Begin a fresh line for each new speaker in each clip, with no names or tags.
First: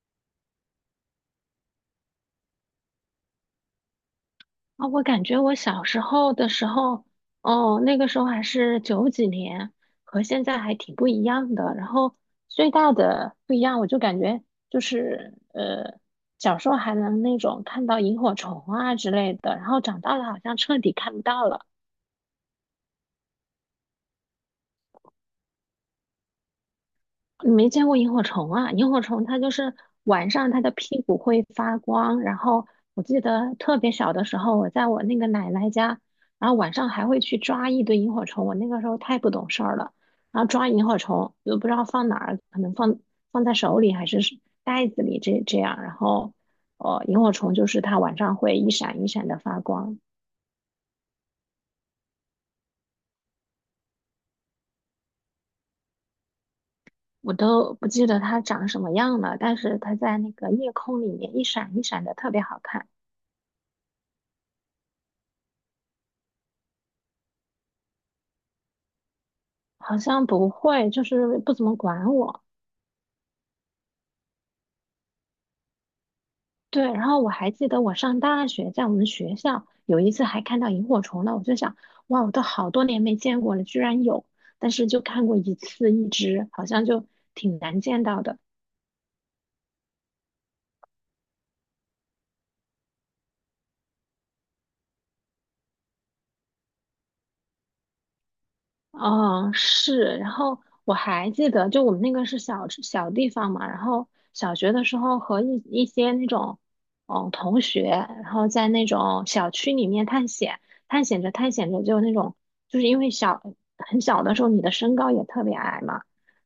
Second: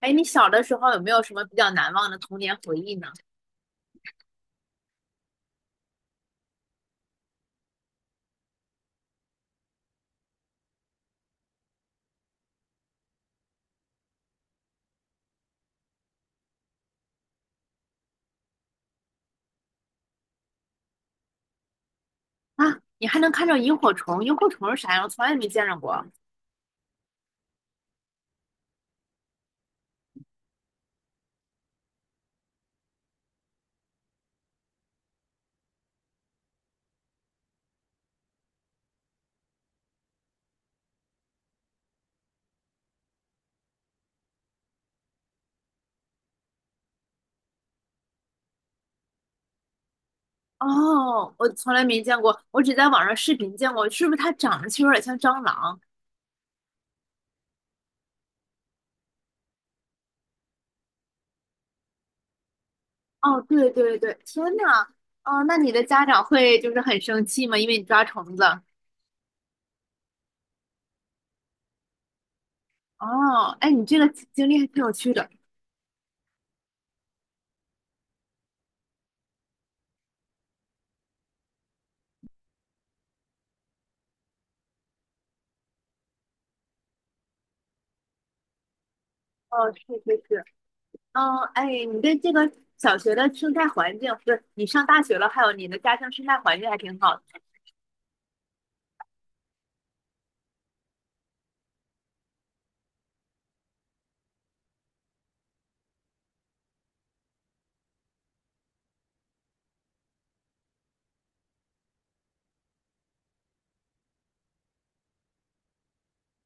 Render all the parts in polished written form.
哎，你小的时候有没有什么比较难忘的童年回忆呢？
啊，我感觉我小时候，哦，那个时候还是九几年，和现在还挺不一样的。然后最大的不一样，我就感觉就是呃，小时候还能那种看到萤火虫啊之类的，然后长大了好像彻底看不到了。
啊，你还能看到萤火虫？萤火虫是啥样？我从来没见着过。
你没见过萤火虫啊？萤火虫它就是晚上它的屁股会发光，然后我记得特别小的时候，我在我那个奶奶家，然后晚上还会去抓一堆萤火虫。我那个时候太不懂事儿了，然后抓萤火虫又不知道放哪儿，可能放在手里还是袋子里这样，然后哦，萤火虫就是它晚上会一闪一闪的发光，
哦，我从来没见过，我只在网上视频见过。是不是它长得其实有点像蟑螂？
我都不记得它长什么样了，但是它在那个夜空里面一闪一闪的特别好看。
哦，对对对，天呐！哦，那你的家长会就是很生气吗？因为你抓虫子。
好像不会，就是不怎么管我。
哦，哎，你这个经历还挺有趣的。
对，然后我还记得我上大学，在我们学校有一次还看到萤火虫呢，我就想，哇，我都好多年没见过了，居然有，但是就看过一次一只，好像就挺难见到的。
哦，是是是，嗯，哎，你对这个小学的生态环境，不是你上大学了，还有你的家乡生态环境还挺好的。
哦，是，然后我还记得，就我们那个是小小地方嘛，然后小学的时候和一些那种，嗯，同学，然后在那种小区里面探险，探险着探险着就那种，就是因为小很小的时候你的身高也特别矮嘛，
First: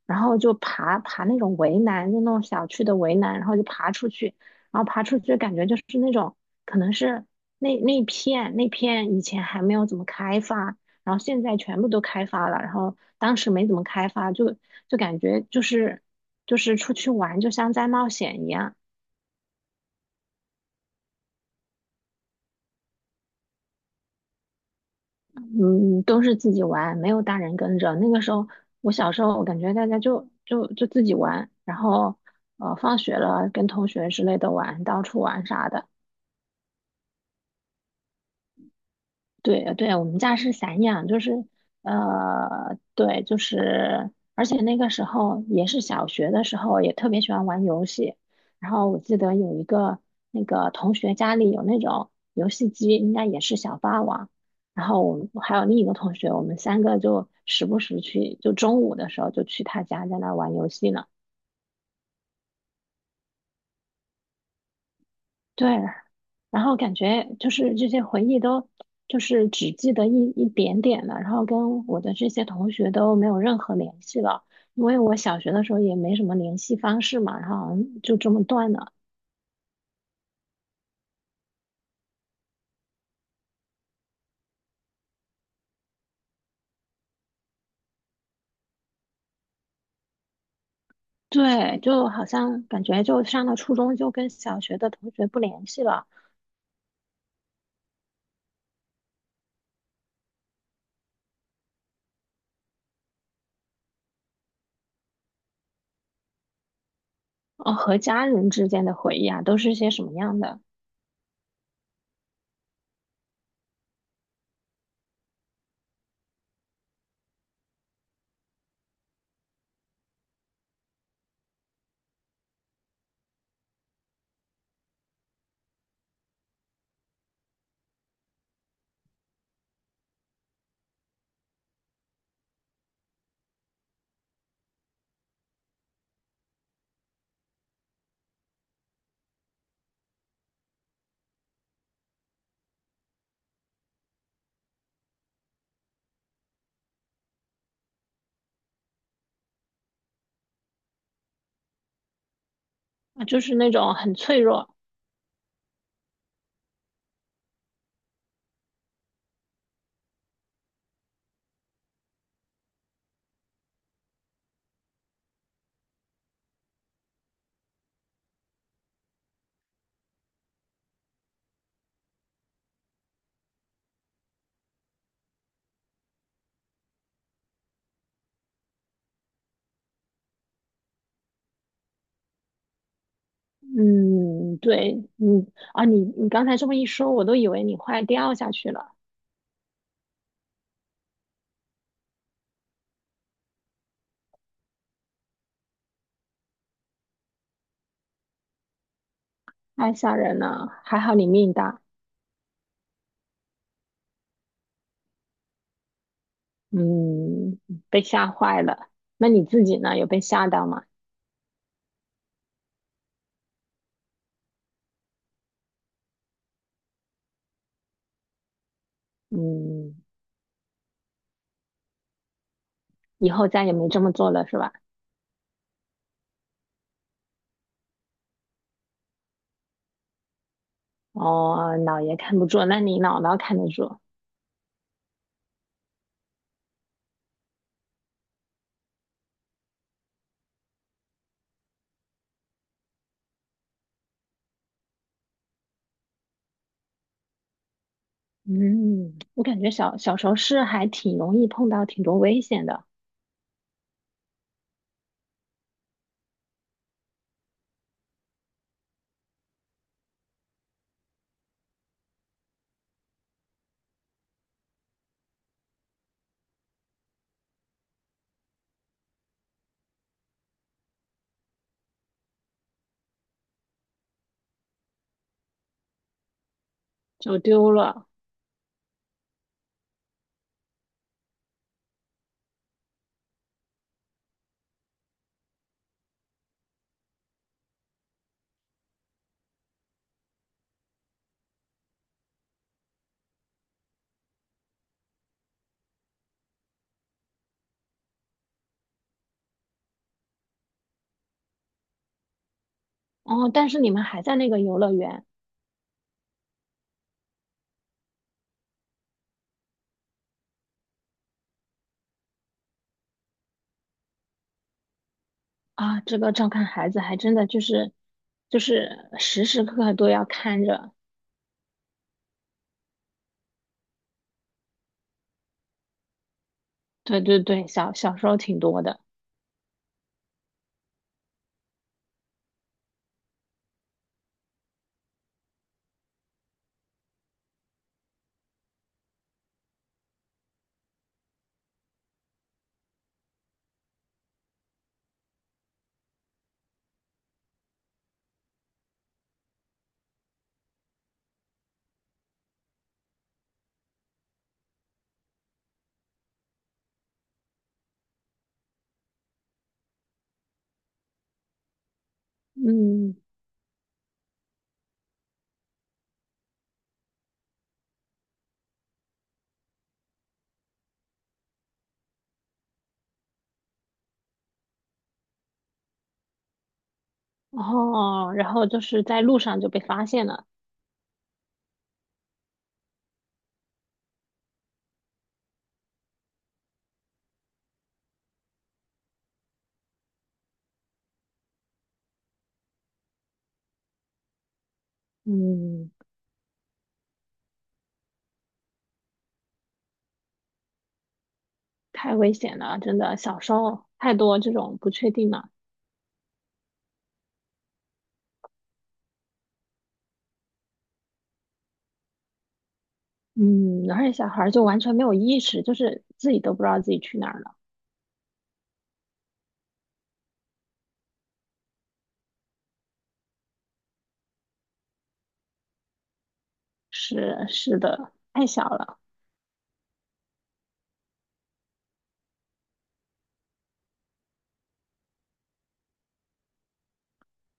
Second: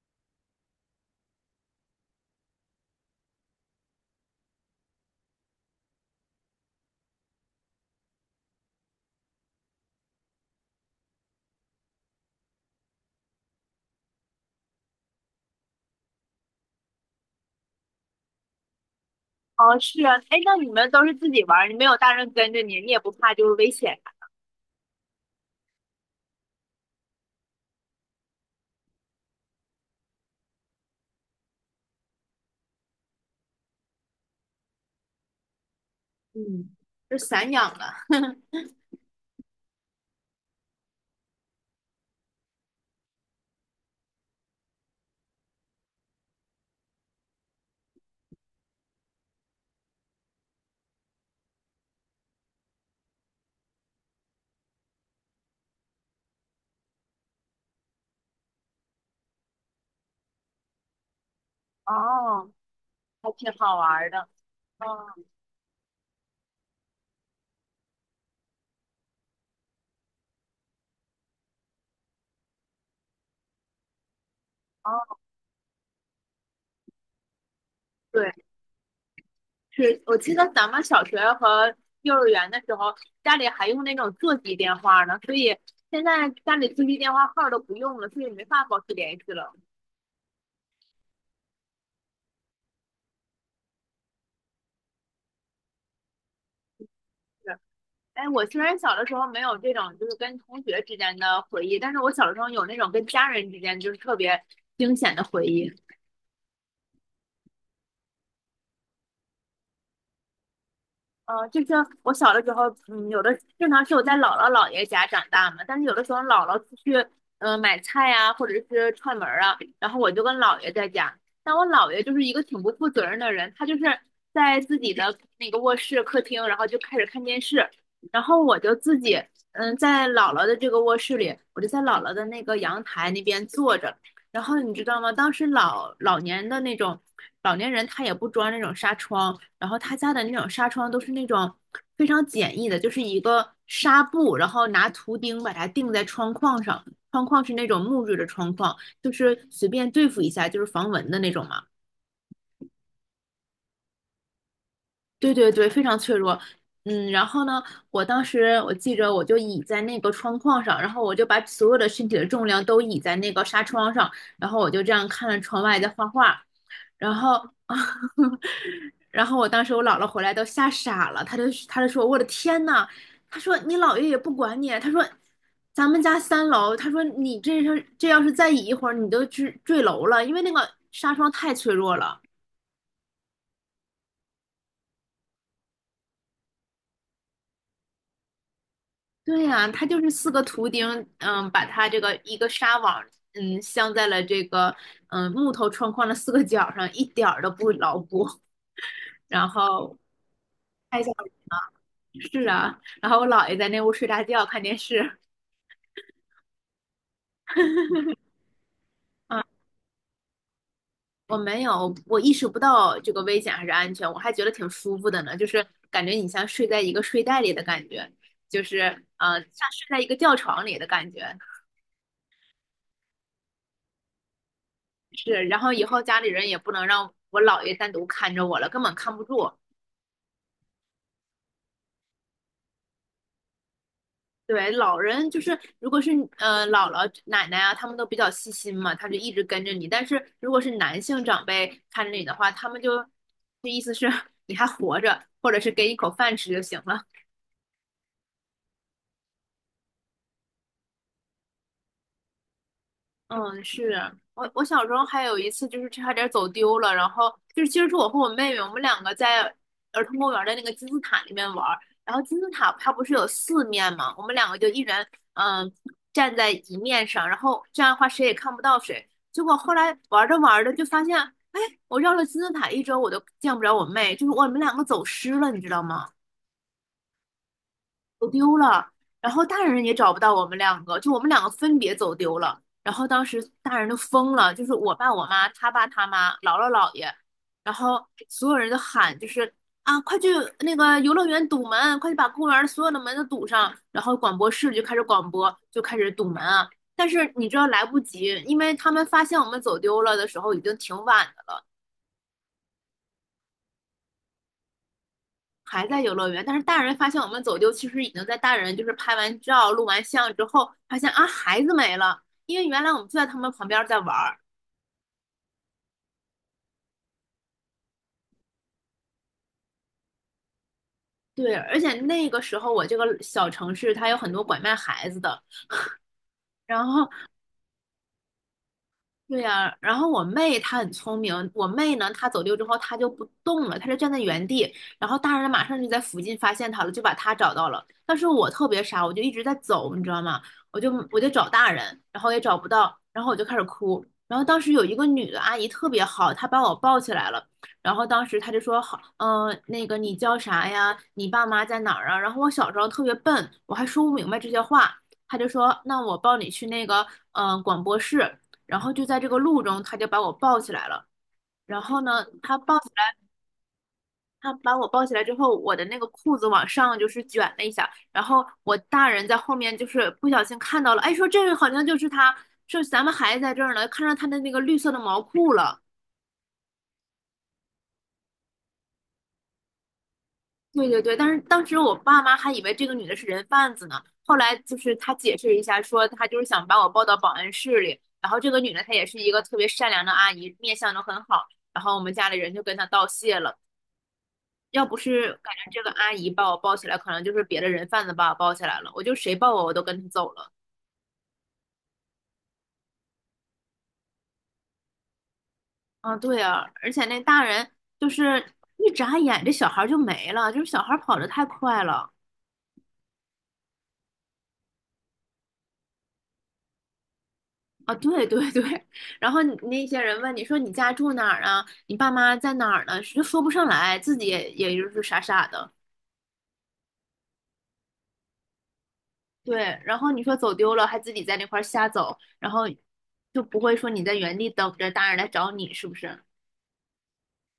然后就爬那种围栏，就那种小区的围栏，然后就爬出去，然后爬出去感觉就是那种可能是那那片那片以前还没有怎么开发。然后现在全部都开发了，然后当时没怎么开发，就感觉就是出去玩就像在冒险一样，
哦，是啊，哎，那你们都是自己玩儿，你没有大人跟着你，你也不怕就是危险啥
嗯，都是自己玩，没有大人跟着。那个时候我小时候，我感觉大家就自己玩，然后放学了跟同学之类的玩，到处玩啥的。
嗯，就散养的。
对对，我们家是散养，就是对，就是，而且那个时候也是小学的时候，也特别喜欢玩游戏。然后我记得有一个那个同学家里有那种游戏机，应该也是小霸王。然后我们还有另一个同学，我们三个就时不时去，就中午的时候就去他家在那玩游戏呢。
哦，还挺好玩儿的。哦
对，然后感觉就是这些回忆都就是只记得一点点了，然后跟我的这些同学都没有任何联系了，因为我
哦，
小学的时候也没什么联系方式嘛，然后好像就这
对，
么断了。
是我记得咱们小学和幼儿园的时候，家里还用那种座机电话呢，所以现在家里座机电话号儿都不用了，所以没法保持联系了。
对，就好像感觉就上了初中就跟小学的同学不联系了。
是，哎，我虽然小的时候没有这种就是跟同学之间的回忆，但是我小的时候有那种跟家人之间就是特别惊险的回忆。
哦，和家人之间的回忆啊，都是些什么样的
就是我小的时候，嗯，有的正常是我在姥姥姥爷家长大嘛，但是有的时候姥姥出去，嗯、买菜呀、或者是串门儿啊，然后我就跟姥爷在家。但我姥爷就是一个挺不负责任的人，他就是在自己的那个卧室、客厅，然后就开始看电视，然后我就自己，嗯，在姥姥的这个卧室里，我就在姥姥的那个阳台那边坐着。然后你知道吗？当时老老年的那种老年人，他也不装那种纱窗。然后他家的那种纱窗都是那种非常简易的，就是一个纱布，然后拿图钉把它钉在窗框上，窗框是那种木质的窗框，就是随便对付一下，就是防蚊的那种嘛。
啊？就是那种很脆弱。
对对对，非常脆弱。嗯，然后呢，我当时我记着，我就倚在那个窗框上，然后我就把所有的身体的重量都倚在那个纱窗上，然后我就这样看着窗外在画画，然后，然后我当时我姥姥回来都吓傻了，她就说我的天呐，她说你姥爷也不管你，她说咱们家三楼，她说你这是这要是再倚一会儿，你都坠楼了，因为那个纱窗太脆弱了。
嗯，对，嗯，啊，你刚才这么一说，我都以为你快掉下去了。
对呀，它就是四个图钉，嗯，把它这个一个纱网，嗯，镶在了这个嗯木头窗框的四个角上，一点儿都不牢固。然
太
后
吓人了，还
看一下
好你命大，
是啊，然后我姥爷在那屋睡大觉看电视。
嗯，被吓坏了。那
啊，
你自己呢？有被吓到吗？
我没有，我意识不到这个危险还是安全，我还觉得挺舒服的呢，就是感觉你像睡在一个睡袋里的感觉，就是嗯，像睡
嗯，
在一个吊床里的感觉。
以后再也没这么做了，是吧？
是，然后以后家里人也不能让我姥爷单独看着我了，根本看不住。
哦，姥爷看不住，那你姥姥看得住。
对，老人就是，如果是姥姥、奶奶啊，他们都比较细心嘛，他就一直跟着你。但是如果是男性长辈看着你的话，他们就，就意思是 你还活着，或者是给你口饭吃就行了。
嗯，我感觉小小时候是还挺容易碰到挺多危险的，
嗯，是啊我小时候还有一次就是差点走丢了，然后就是其实是我和我妹妹，我们两个在儿童公园的那个金字塔里面玩儿，然后金字塔它不是有四面嘛，我们两个就一人嗯站在一面上，然后这样的话谁也看不到谁。结果后来玩着玩着就发现，哎，我绕了金字塔一周我都见不着我妹，就是我们两个走失了，你知道吗？
走丢了。
走丢了，然后大人也找不到我们两个，就我们两个分别走丢了。然后当时大人都疯了，就是我爸、我妈、他爸、他妈、姥姥、姥爷，然后所有人都喊，就是啊，快去那个游乐园堵门，快去把公园所有的门都堵上。然后广播室就开始广播，就开始堵门啊。但是你知道来不及，因为他们发现我们走丢了的时候已经挺晚的了。
哦，但是你们还在那个游乐园
还在游乐园，但是大人发现我们走丢，其实已经在大人就是拍完照、录完像之后，发现啊孩子没了，因为原来我们就在他们旁边在玩儿。
啊，这个照看孩子还真的就是就是时时刻刻都要看着。
对，而且那个时候我这个小城市它有很多拐卖孩子的，然后
对对对，小小时候挺多的。
对呀，然后我妹她很聪明，我妹呢，她走丢之后她就不动了，她就站在原地，然后大人马上就在附近发现她了，就把她找到了。但是我特别傻，我就一直在走，你知道吗？我就找大人，然后也找不到，然后我就开始哭。然后当时有一个女的阿姨特别好，她把我抱起来了，然后当时她就说好，嗯、那个你叫啥呀？你爸妈在哪儿啊？然后我小时候特别笨，我还说不明白这些话，她就说那我抱你去那个嗯、广播室。然后就在这个路中，他就把我抱起来了。然后呢，他抱起
嗯。
来，他把我抱起来之后，我的那个裤子往上就是卷了一下，然后我大人在后面就是不小心看到了，哎，说这个好像就是他，说咱们孩子在这儿呢，看上他的那个绿色的毛裤了。
哦，然后就是在路上就被发现了，
对对对，但是当时我爸妈还以为这个女的是人贩子呢，后来就是他解释一下，说他就是想把我抱到保安室里，然后这个女的她也是一个特别善良的阿姨，面相都很好，然后我们家里人就跟她道谢了。要不是感觉这个
嗯，
阿姨把我抱起来，可能就是别的人贩子把我抱起来了。我就谁抱我，我都跟他走了。
太危险了，真的，小时候太多这种不确定了，
啊，对啊，而且那大人就是一眨眼，这小孩儿就没了，就是小孩儿跑的太快了。
嗯，而且小孩儿就完全没有意识，就是自己都不知道自己去哪儿了，
啊，对对对，然后你那些人问你说你家住哪儿啊？你爸妈在哪儿呢？就说不上来，自己也就是傻傻的。
是是的，太小了，
对，然后你说走丢了，还自己在那块儿瞎走，然后就不会说你在原地等着大人来找你，是不是？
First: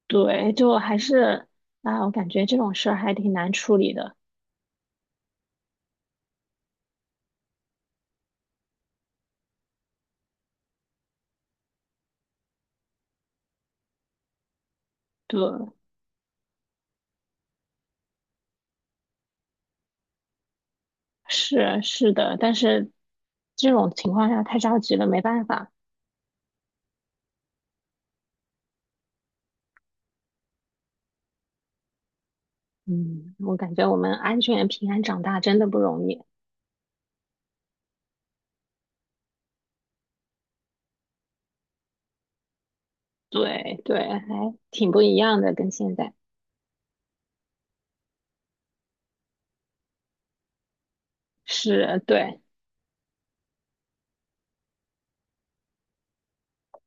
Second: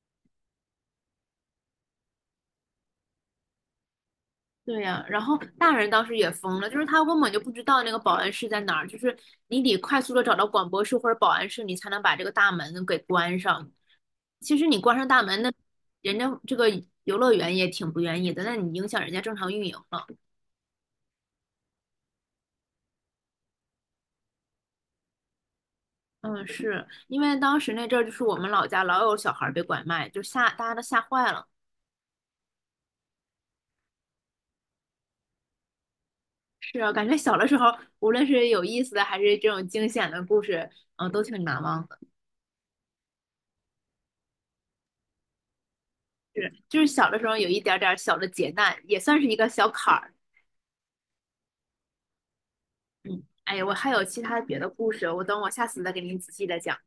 对，就还是啊，我感觉这种事儿还挺难处理的，
对呀，然后大人当时也疯了，就是他根本就不知道那个保安室在哪儿，就是你得快速的找到广播室或者保安室，你才能把这个大门给关上。其实你关上大
对，
门，那人家这个游乐园也挺不愿意的，那你影响人家正常运营了。
是是的，但是这种情况下太着急了，没办法，
嗯，是因为当时那阵儿就是我们老家老有小孩儿被拐卖，就吓大家都吓坏了。
嗯，我感觉我们安全平安长大真的不容易。
是啊，感觉小的时候，无论是有意思的还是这种惊险的故事，嗯，都挺难忘的
对对，还挺不一样的，跟现在
是，就是小的时候有一点点小的劫难，也算是一个小坎儿。
是，对。
嗯，哎呀，我还有其他别的故事，我等我下次再给您仔细的讲。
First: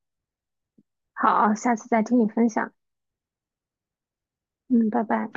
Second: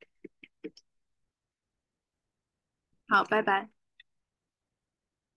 好，下次再听你分享。
好，拜拜。
嗯，拜拜。